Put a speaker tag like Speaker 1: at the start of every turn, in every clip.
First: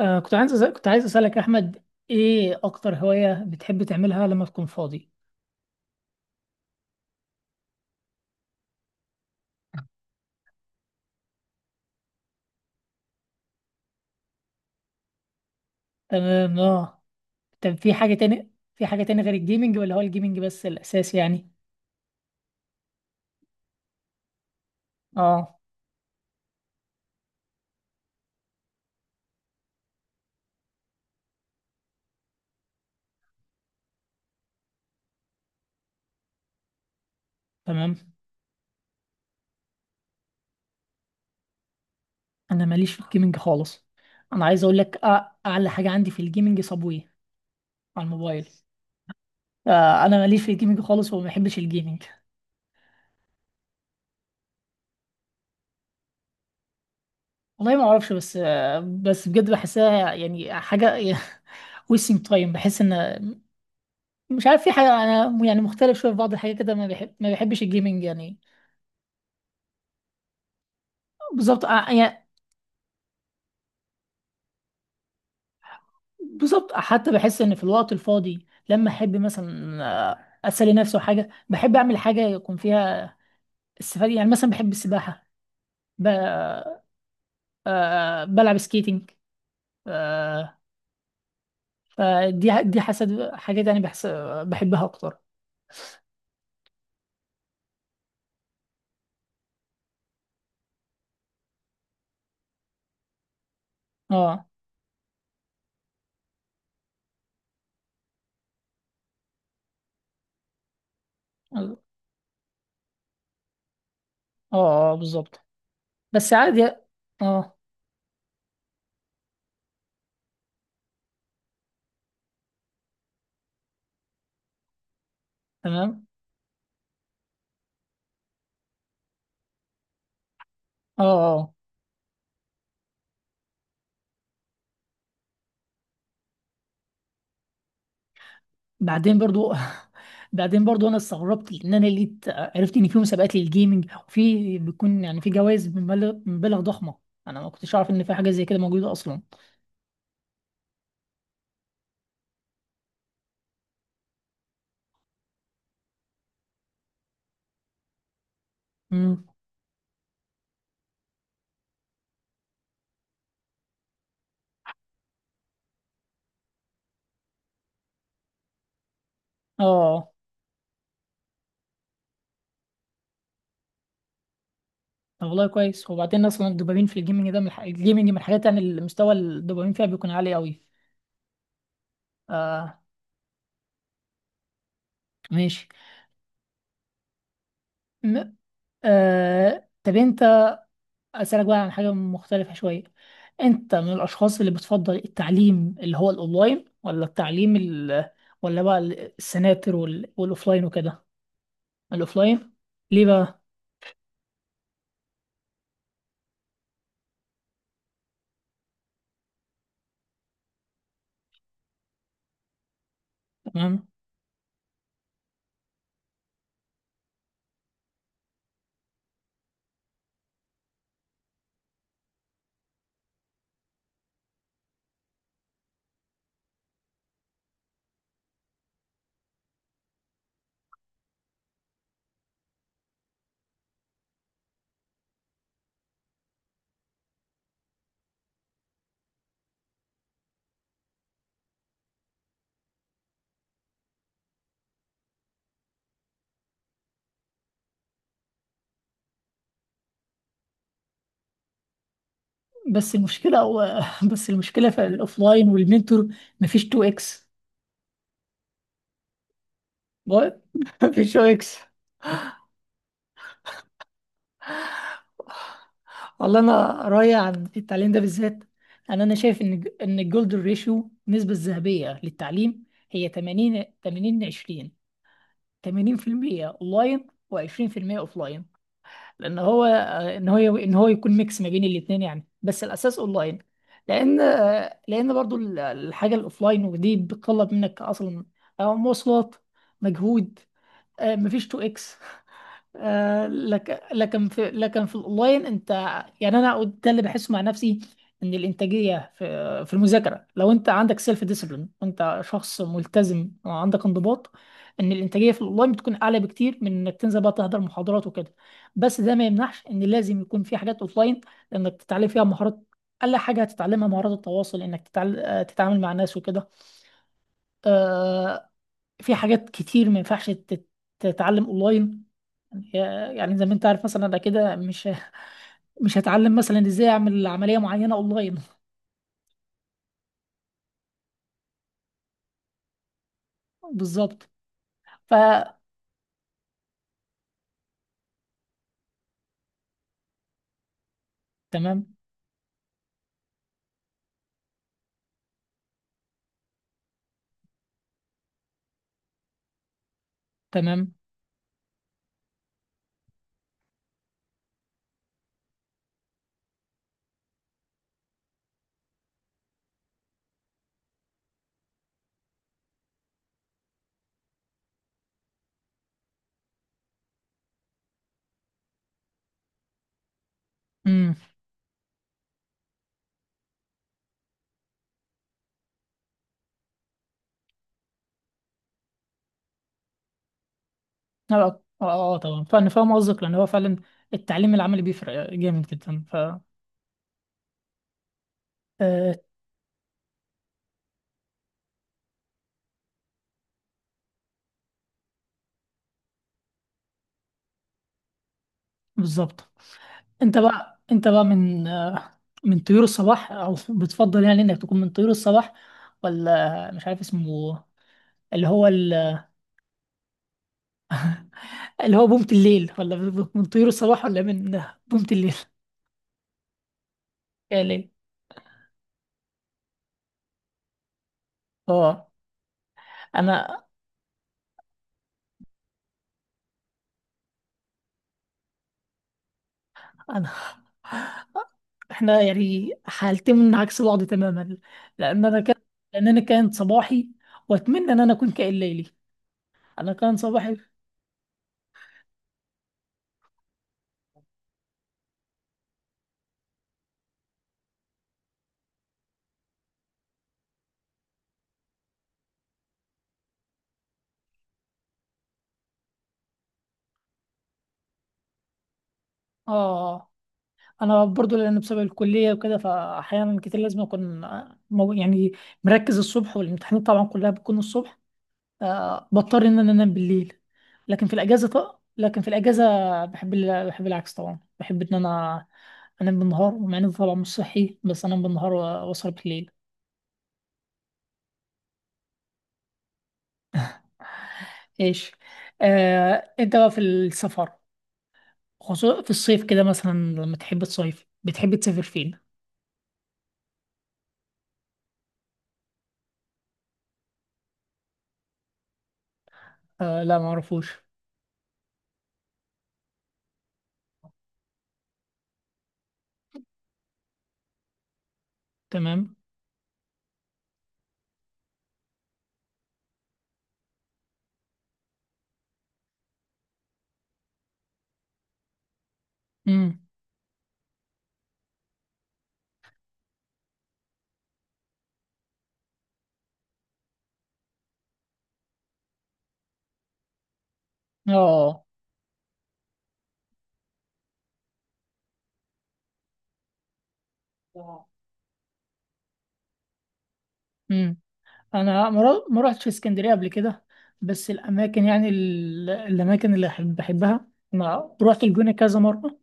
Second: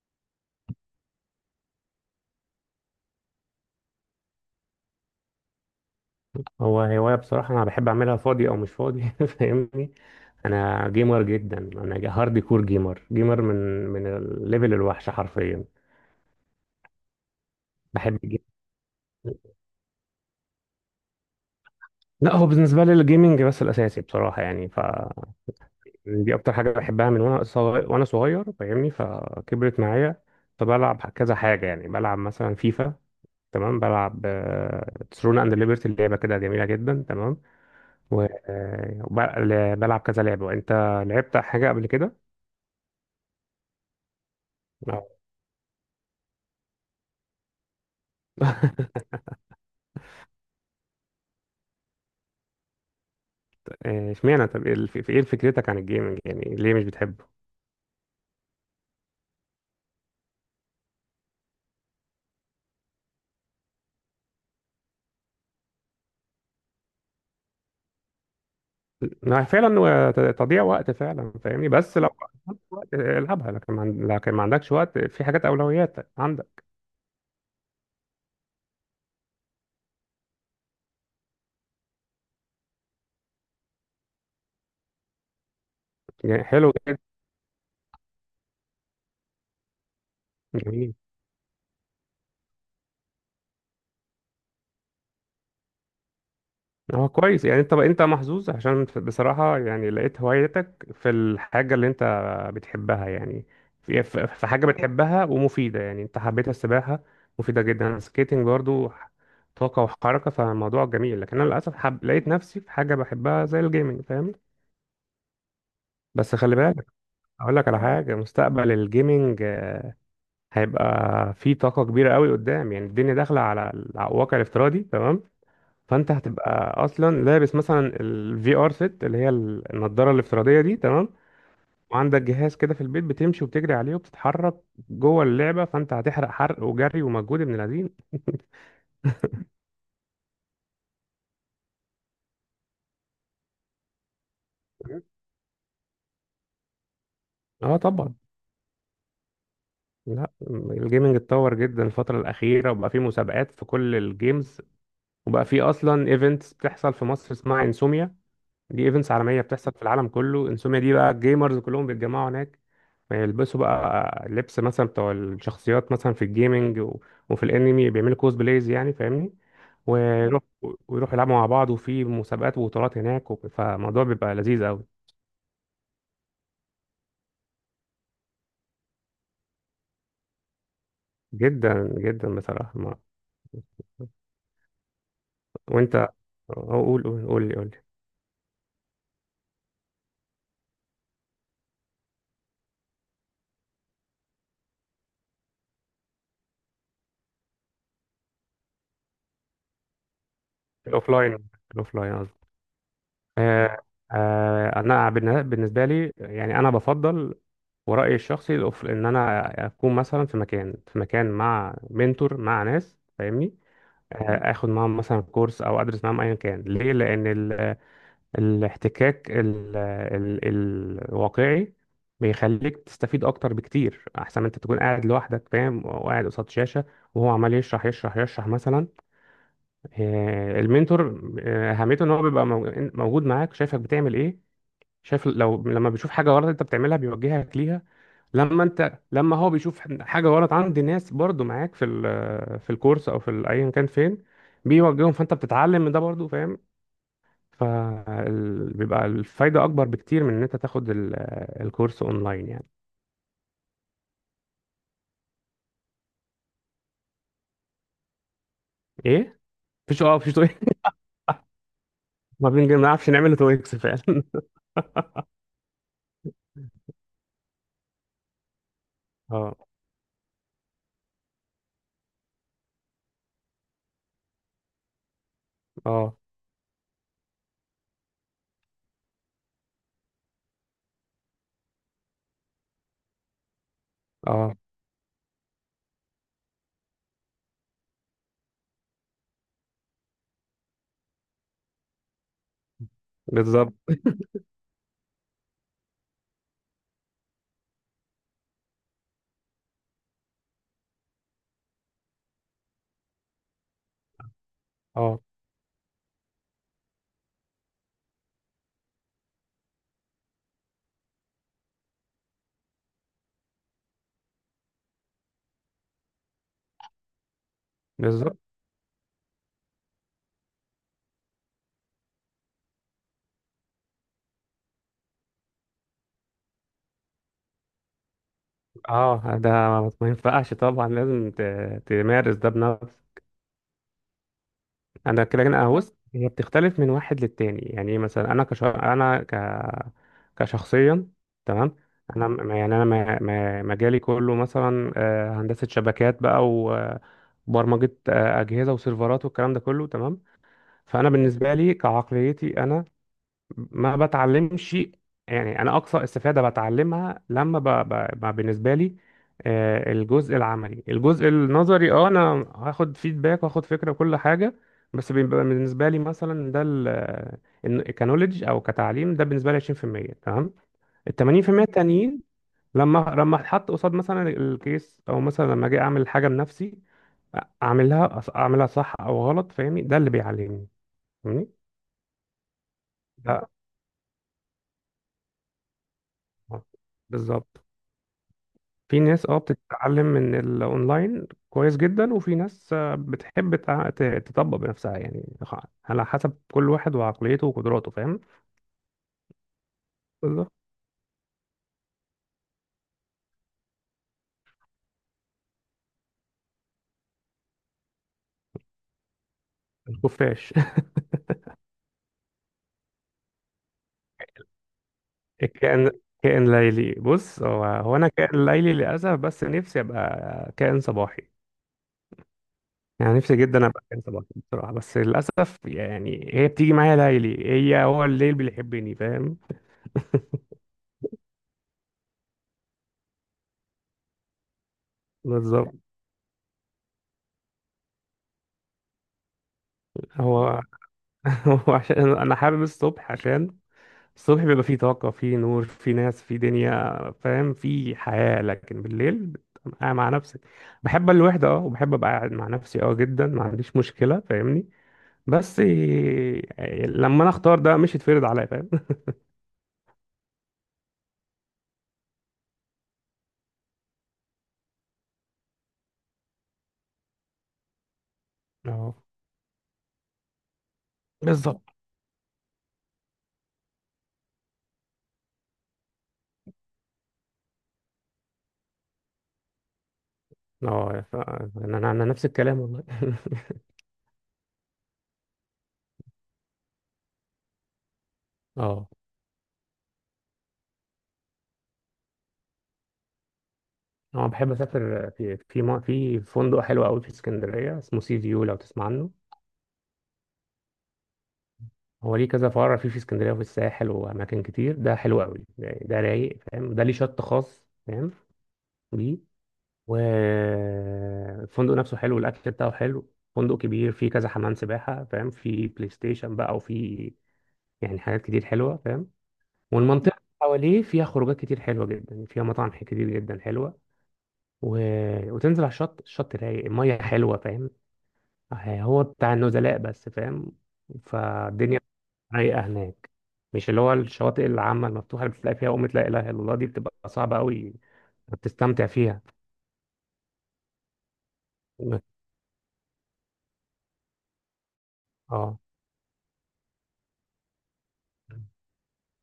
Speaker 1: كنت عايز أسألك أحمد، إيه أكتر هواية بتحب تعملها لما تكون فاضي؟
Speaker 2: هو هواية بصراحة أنا بحب أعملها فاضي أو مش فاضي فاهمني. أنا جيمر جدا. أنا هارد كور جيمر، جيمر من الليفل الوحش حرفيا.
Speaker 1: تمام. آه، طب
Speaker 2: بحب الجيم.
Speaker 1: في حاجة تاني غير الجيمنج ولا هو الجيمنج بس الأساس يعني؟
Speaker 2: لا، هو بالنسبة لي الجيمنج بس الأساسي بصراحة، يعني ف
Speaker 1: آه،
Speaker 2: دي أكتر حاجة بحبها من وأنا صغير، وأنا صغير فاهمني، فكبرت معايا. فبلعب كذا حاجة، يعني بلعب مثلا فيفا، تمام. بلعب ترون أند ليبرتي، لعبة كده جميلة جدا، تمام.
Speaker 1: تمام.
Speaker 2: وبلعب كذا لعبة. وأنت لعبت حاجة قبل كده؟
Speaker 1: أنا ماليش في الجيمنج خالص أنا عايز أقول لك،
Speaker 2: اه.
Speaker 1: آه، أعلى حاجة عندي في الجيمنج صابوي على الموبايل. آه، أنا ماليش في الجيمنج خالص وما بحبش الجيمنج.
Speaker 2: اشمعنى؟ طب ايه فكرتك عن الجيمنج، يعني ليه مش بتحبه؟
Speaker 1: والله ما أعرفش، بس آه، بس بجد بحسها يعني حاجة wasting time. بحس إن، مش عارف، في حاجة أنا يعني مختلف شوية في بعض الحاجات كده، ما بحبش الجيمنج يعني.
Speaker 2: ما فعلا هو تضييع وقت فعلا،
Speaker 1: بالظبط،
Speaker 2: فاهمني.
Speaker 1: آه،
Speaker 2: بس لو
Speaker 1: يعني
Speaker 2: عندك وقت، العبها، لكن ما عن- لكن ما عندكش وقت، في حاجات اولويات عندك.
Speaker 1: بالظبط، آه، حتى بحس إن في الوقت الفاضي لما أحب مثلا، آه، أسلي نفسي وحاجة، بحب أعمل حاجة يكون فيها استفادة يعني. مثلا بحب السباحة، ب...
Speaker 2: يعني حلو جدا.
Speaker 1: آه، بلعب سكيتنج، آه،
Speaker 2: جميل.
Speaker 1: فدي حسد حاجات يعني بحس، آه، بحبها أكتر.
Speaker 2: هو كويس، يعني انت محظوظ، عشان بصراحة يعني لقيت هوايتك في الحاجة اللي انت بتحبها يعني. في في
Speaker 1: اه
Speaker 2: في حاجة بتحبها ومفيدة، يعني انت حبيت السباحة، مفيدة جدا، السكيتنج برضو طاقة وحركة، فالموضوع جميل. لكن انا للأسف
Speaker 1: اه
Speaker 2: لقيت نفسي في حاجة بحبها زي الجيمنج، فاهم.
Speaker 1: بالظبط. بس
Speaker 2: بس خلي
Speaker 1: عادي.
Speaker 2: بالك،
Speaker 1: اه،
Speaker 2: اقول لك على حاجة. مستقبل الجيمنج هيبقى فيه طاقة كبيرة قوي قدام، يعني الدنيا داخلة على الواقع الافتراضي، تمام.
Speaker 1: تمام.
Speaker 2: فانت هتبقى اصلا لابس مثلا الفي ار سيت اللي هي النضاره الافتراضيه دي،
Speaker 1: اه.
Speaker 2: تمام.
Speaker 1: آه.
Speaker 2: وعندك جهاز كده في البيت بتمشي وبتجري عليه وبتتحرك جوه اللعبه، فانت هتحرق حرق وجري ومجهود ابن الذين
Speaker 1: بعدين برضو بعدين برضو انا استغربت ان انا لقيت عرفت ان في مسابقات للجيمنج وفي بيكون يعني في جوائز بمبالغ ضخمه. انا ما كنتش
Speaker 2: اه
Speaker 1: اعرف ان في
Speaker 2: طبعا.
Speaker 1: حاجه زي كده موجوده اصلا.
Speaker 2: لا، الجيمنج اتطور جدا الفتره الاخيره، وبقى فيه مسابقات في كل الجيمز، وبقى فيه اصلا ايفنتس بتحصل في مصر اسمها انسوميا. دي ايفنتس
Speaker 1: امم،
Speaker 2: عالميه بتحصل في العالم كله. انسوميا دي بقى الجيمرز كلهم بيتجمعوا هناك. بيلبسوا بقى لبس مثلا بتوع الشخصيات مثلا في الجيمنج وفي الانمي، بيعملوا كوز بلايز، يعني فاهمني.
Speaker 1: اه.
Speaker 2: ويروح ويروحوا يلعبوا مع بعض، وفي مسابقات وبطولات هناك، فالموضوع بيبقى لذيذ قوي.
Speaker 1: طب والله كويس. وبعدين اصلا الدوبامين في الجيمنج ده الجيمنج من الحاجات يعني المستوى الدوبامين فيها بيكون عالي قوي.
Speaker 2: جدا جدا بصراحه
Speaker 1: آه، ماشي.
Speaker 2: وانت، قول لي.
Speaker 1: م... آه، طب انت، أسألك بقى عن حاجة مختلفة شوية. أنت من الأشخاص اللي بتفضل التعليم اللي هو الأونلاين ولا ولا بقى السناتر والأوفلاين وكده؟
Speaker 2: الاوفلاين الاوفلاين.
Speaker 1: الأوفلاين. ليه بقى؟
Speaker 2: آه، انا بالنسبه لي يعني انا بفضل، ورأيي الشخصي ان انا اكون مثلا في مكان مع منتور مع ناس، فاهمني.
Speaker 1: تمام.
Speaker 2: اخد معاهم مثلا كورس او ادرس معاهم ايا كان. ليه؟ لان الاحتكاك الواقعي بيخليك تستفيد اكتر بكتير، احسن ما انت تكون قاعد لوحدك فاهم، وقاعد قصاد شاشة وهو عمال يشرح مثلا. المنتور اهميته ان هو بيبقى موجود معاك، شايفك بتعمل ايه. شايف لو لما بيشوف حاجة غلط انت بتعملها بيوجهك ليها. لما هو بيشوف حاجة غلط عند ناس برضو معاك في الكورس او ايا كان فين، بيوجههم، فانت بتتعلم من ده برضو فاهم. فبيبقى الفايدة اكبر بكتير من ان انت تاخد الكورس اونلاين يعني.
Speaker 1: بس المشكلة هو بس المشكلة في الأوفلاين والمنتور مفيش 2 اكس.
Speaker 2: ايه؟ مفيش. اه مفيش
Speaker 1: بقى-
Speaker 2: تو إكس.
Speaker 1: مفيش 2 اكس.
Speaker 2: ما بنعرفش نعمل تو اكس فعلا
Speaker 1: والله أنا رأيي عن التعليم ده بالذات، أنا شايف إن
Speaker 2: اه،
Speaker 1: الجولدن ريشيو النسبة الذهبية للتعليم هي 80 80 20.
Speaker 2: اه،
Speaker 1: 80% اونلاين و20% اوفلاين. لان هو، آه، ان هو يكون ميكس ما بين الاثنين يعني، بس الاساس اونلاين. لان،
Speaker 2: اه
Speaker 1: آه، لان برضو الحاجه الاوفلاين ودي بتطلب منك اصلا، آه، مواصلات، مجهود، آه، مفيش 2 اكس. آه،
Speaker 2: بالظبط،
Speaker 1: لك لكن في لكن في الاونلاين انت، يعني انا ده اللي بحسه مع نفسي، ان الانتاجيه في المذاكره لو انت عندك سيلف ديسيبلين وانت شخص ملتزم وعندك انضباط، ان
Speaker 2: اه
Speaker 1: الانتاجيه في الاونلاين بتكون اعلى بكتير من انك تنزل بقى تحضر محاضرات وكده. بس ده ما يمنعش ان لازم يكون في حاجات اوفلاين لانك تتعلم فيها مهارات. اقل حاجه هتتعلمها مهارات التواصل، انك آه، تتعامل مع ناس وكده.
Speaker 2: بالظبط،
Speaker 1: آه، في حاجات كتير ما ينفعش تتعلم اونلاين. يعني يعني زي ما انت عارف، مثلا انا كده مش مش هتعلم مثلا ازاي اعمل عمليه معينه اونلاين.
Speaker 2: اه. ده ما ينفعش طبعا، لازم تمارس ده بنفسك.
Speaker 1: بالظبط. ف،
Speaker 2: انا كده، انا بص، هي بتختلف من واحد للتاني، يعني إيه، مثلا انا كش انا ك كشخصيا، تمام.
Speaker 1: تمام.
Speaker 2: انا مجالي كله مثلا هندسه شبكات بقى، و- وبرمجه اجهزه وسيرفرات والكلام ده كله، تمام.
Speaker 1: تمام.
Speaker 2: فانا بالنسبه لي كعقليتي، انا ما بتعلمش، يعني انا اقصى استفاده بتعلمها لما ب... ب... ب... بالنسبه لي الجزء العملي. الجزء النظري، اه انا هاخد فيدباك واخد فكره وكل حاجه، بس بيبقى بالنسبه لي مثلا ده كنوليدج او كتعليم. ده بالنسبه لي 20%، تمام.
Speaker 1: امم.
Speaker 2: ال 80% التانيين لما لما اتحط قصاد مثلا الكيس، او مثلا لما اجي اعمل حاجه بنفسي، اعملها صح او غلط فاهمني، ده اللي بيعلمني فاهمني.
Speaker 1: طبعا فانا فاهم قصدك، لان هو
Speaker 2: ده
Speaker 1: فعلا التعليم العملي بيفرق جامد جدا. ف،
Speaker 2: آه، بالظبط. في
Speaker 1: آه،
Speaker 2: ناس اه بتتعلم من الاونلاين كويس جدا، وفي ناس بتحب تطبق بنفسها، يعني على حسب كل واحد وعقليته وقدراته، فاهم.
Speaker 1: بالظبط.
Speaker 2: بالظبط.
Speaker 1: انت بقى من، آه، من طيور الصباح، او بتفضل يعني انك تكون من طيور الصباح ولا، مش عارف اسمه، اللي هو
Speaker 2: الخفاش
Speaker 1: اللي هو بومة الليل؟ ولا من طيور الصباح ولا من بومة الليل؟
Speaker 2: الكائن، كائن ليلي. بص،
Speaker 1: يا
Speaker 2: هو
Speaker 1: ليل.
Speaker 2: هو انا كائن ليلي للاسف، بس نفسي ابقى كائن صباحي.
Speaker 1: اه،
Speaker 2: يعني نفسي
Speaker 1: انا
Speaker 2: جدا ابقى كائن صباحي بصراحة، بس للاسف يعني هي بتيجي معايا ليلي، هي هو الليل بيحبني، فاهم.
Speaker 1: انا، احنا يعني حالتين من عكس بعض تماما. لان انا كان
Speaker 2: بالظبط.
Speaker 1: لان انا كان صباحي، واتمنى ان انا اكون كائن ليلي. انا كان صباحي.
Speaker 2: هو هو عشان انا حابب الصبح، عشان الصبح بيبقى فيه طاقة، فيه نور، فيه ناس، فيه دنيا، فاهم، فيه حياة. لكن بالليل بتبقى قاعد مع نفسك. بحب الوحدة، اه، وبحب ابقى قاعد مع نفسي اه جدا، ما عنديش مشكلة فاهمني. بس لما انا اختار ده، مش يتفرض عليا فاهم.
Speaker 1: اه، انا برضو لان بسبب الكليه وكده، فاحيانا كتير لازم اكون، يعني مركز الصبح، والامتحانات طبعا كلها بتكون الصبح.
Speaker 2: اه
Speaker 1: آه، بضطر ان انا انام بالليل.
Speaker 2: بالظبط.
Speaker 1: لكن في الاجازه بحب بحب العكس طبعا. بحب ان انا انام بالنهار، ومع ان ده طبعا مش صحي، بس انام بالنهار و- واسهر بالليل.
Speaker 2: اه، ف- انا انا أنا نفس الكلام والله
Speaker 1: ايش، آه، انت بقى في السفر،
Speaker 2: اه.
Speaker 1: خصوصا في الصيف كده، مثلا لما تحب تصيف، بتحب تسافر فين؟
Speaker 2: انا بحب اسافر في فندق حلو قوي في اسكندرية اسمه سي فيو، لو تسمع عنه.
Speaker 1: آه، لا، ما اعرفوش.
Speaker 2: هو ليه كذا فرع في اسكندريه وفي الساحل واماكن كتير. ده حلو قوي ده, يعني ده رايق فاهم، ده ليه شط خاص فاهم
Speaker 1: تمام.
Speaker 2: ليه. والفندق نفسه حلو، والاكل بتاعه حلو، فندق كبير، فيه كذا حمام سباحه فاهم، في بلاي ستيشن بقى وفي يعني حاجات كتير حلوه فاهم.
Speaker 1: امم.
Speaker 2: والمنطقه اللي حواليه فيها خروجات كتير حلوه جدا، فيها مطاعم كتير جدا حلوه، و... وتنزل على الشط، الشط رايق، الميه حلوه فاهم، هو بتاع النزلاء بس فاهم،
Speaker 1: اه.
Speaker 2: فالدنيا رايقه هناك. مش اللي هو الشواطئ العامه المفتوحه اللي بتلاقي فيها قمه لا اله الا الله، دي بتبقى صعبه قوي بتستمتع فيها.
Speaker 1: امم. انا ما رو- ما روحتش اسكندريه قبل كده. بس الاماكن يعني
Speaker 2: اه،
Speaker 1: الاماكن اللي بحبها، انا روحت الجونه كذا مره،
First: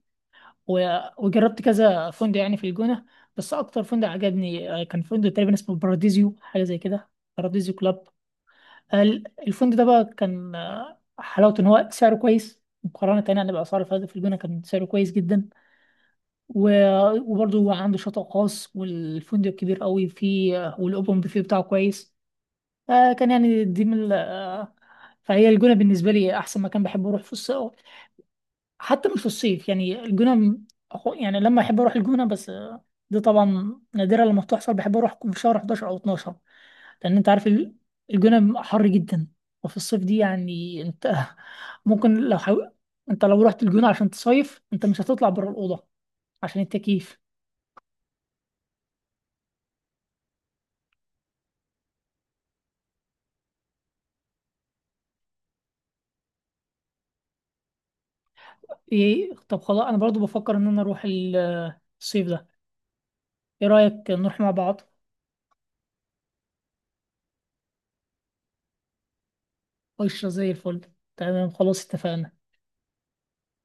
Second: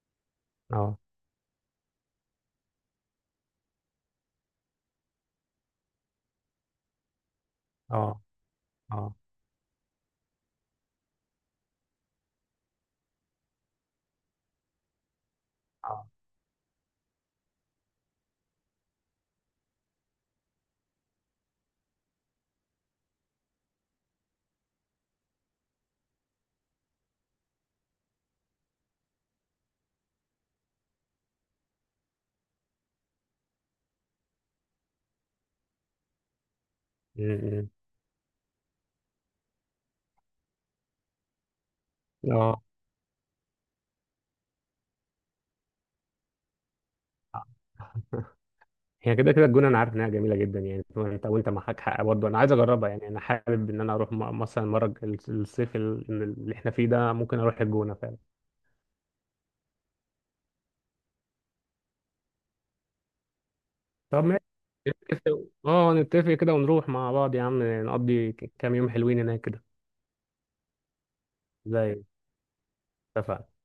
Speaker 2: اه،
Speaker 1: و- وجربت كذا فندق يعني في الجونه. بس اكتر فندق عجبني، آه، كان فندق تقريبا اسمه باراديزيو، حاجه زي كده، باراديزيو كلاب.
Speaker 2: اه، اه،
Speaker 1: الفندق ده بقى كان، آه، حلاوته ان هو سعره كويس مقارنة تاني يعني بأسعار الفنادق في الجونة، كان سعره كويس جدا.
Speaker 2: اه،
Speaker 1: وبرضه هو عنده شاطئ خاص، والفندق كبير قوي فيه، آه، والأوبن بوفيه بتاعه كويس. آه، كان يعني دي من آه، فهي الجونة بالنسبة لي أحسن مكان بحب أروح في الصيف. حتى مش في الصيف يعني، يعني لما أحب أروح الجونة، بس آه، دي طبعا نادرة لما بتحصل، بحب أروح في شهر 11 أو 12. لان
Speaker 2: م-
Speaker 1: انت عارف
Speaker 2: م.
Speaker 1: الجونه حر جدا. وفي الصيف دي يعني انت ممكن لو
Speaker 2: اه
Speaker 1: حاول، انت لو رحت الجونه عشان تصيف انت مش هتطلع بره الاوضه عشان التكييف.
Speaker 2: هي كده كده الجونه انا عارف انها جميله جدا، يعني انت وانت معاك حق برضه، انا عايز اجربها، يعني انا حابب ان انا اروح مثلا مره اللي احنا فيه ده، ممكن اروح الجونه فعلا.
Speaker 1: ايه، طب خلاص، انا برضو بفكر ان انا اروح الصيف ده. ايه رايك
Speaker 2: طب
Speaker 1: نروح
Speaker 2: ماشي،
Speaker 1: مع بعض؟
Speaker 2: اه نتفق كده ونروح مع بعض يا عم، نقضي كام يوم حلوين هناك كده.
Speaker 1: قشره زي الفل. تمام، خلاص،
Speaker 2: زي.
Speaker 1: اتفقنا.
Speaker 2: اتفقنا.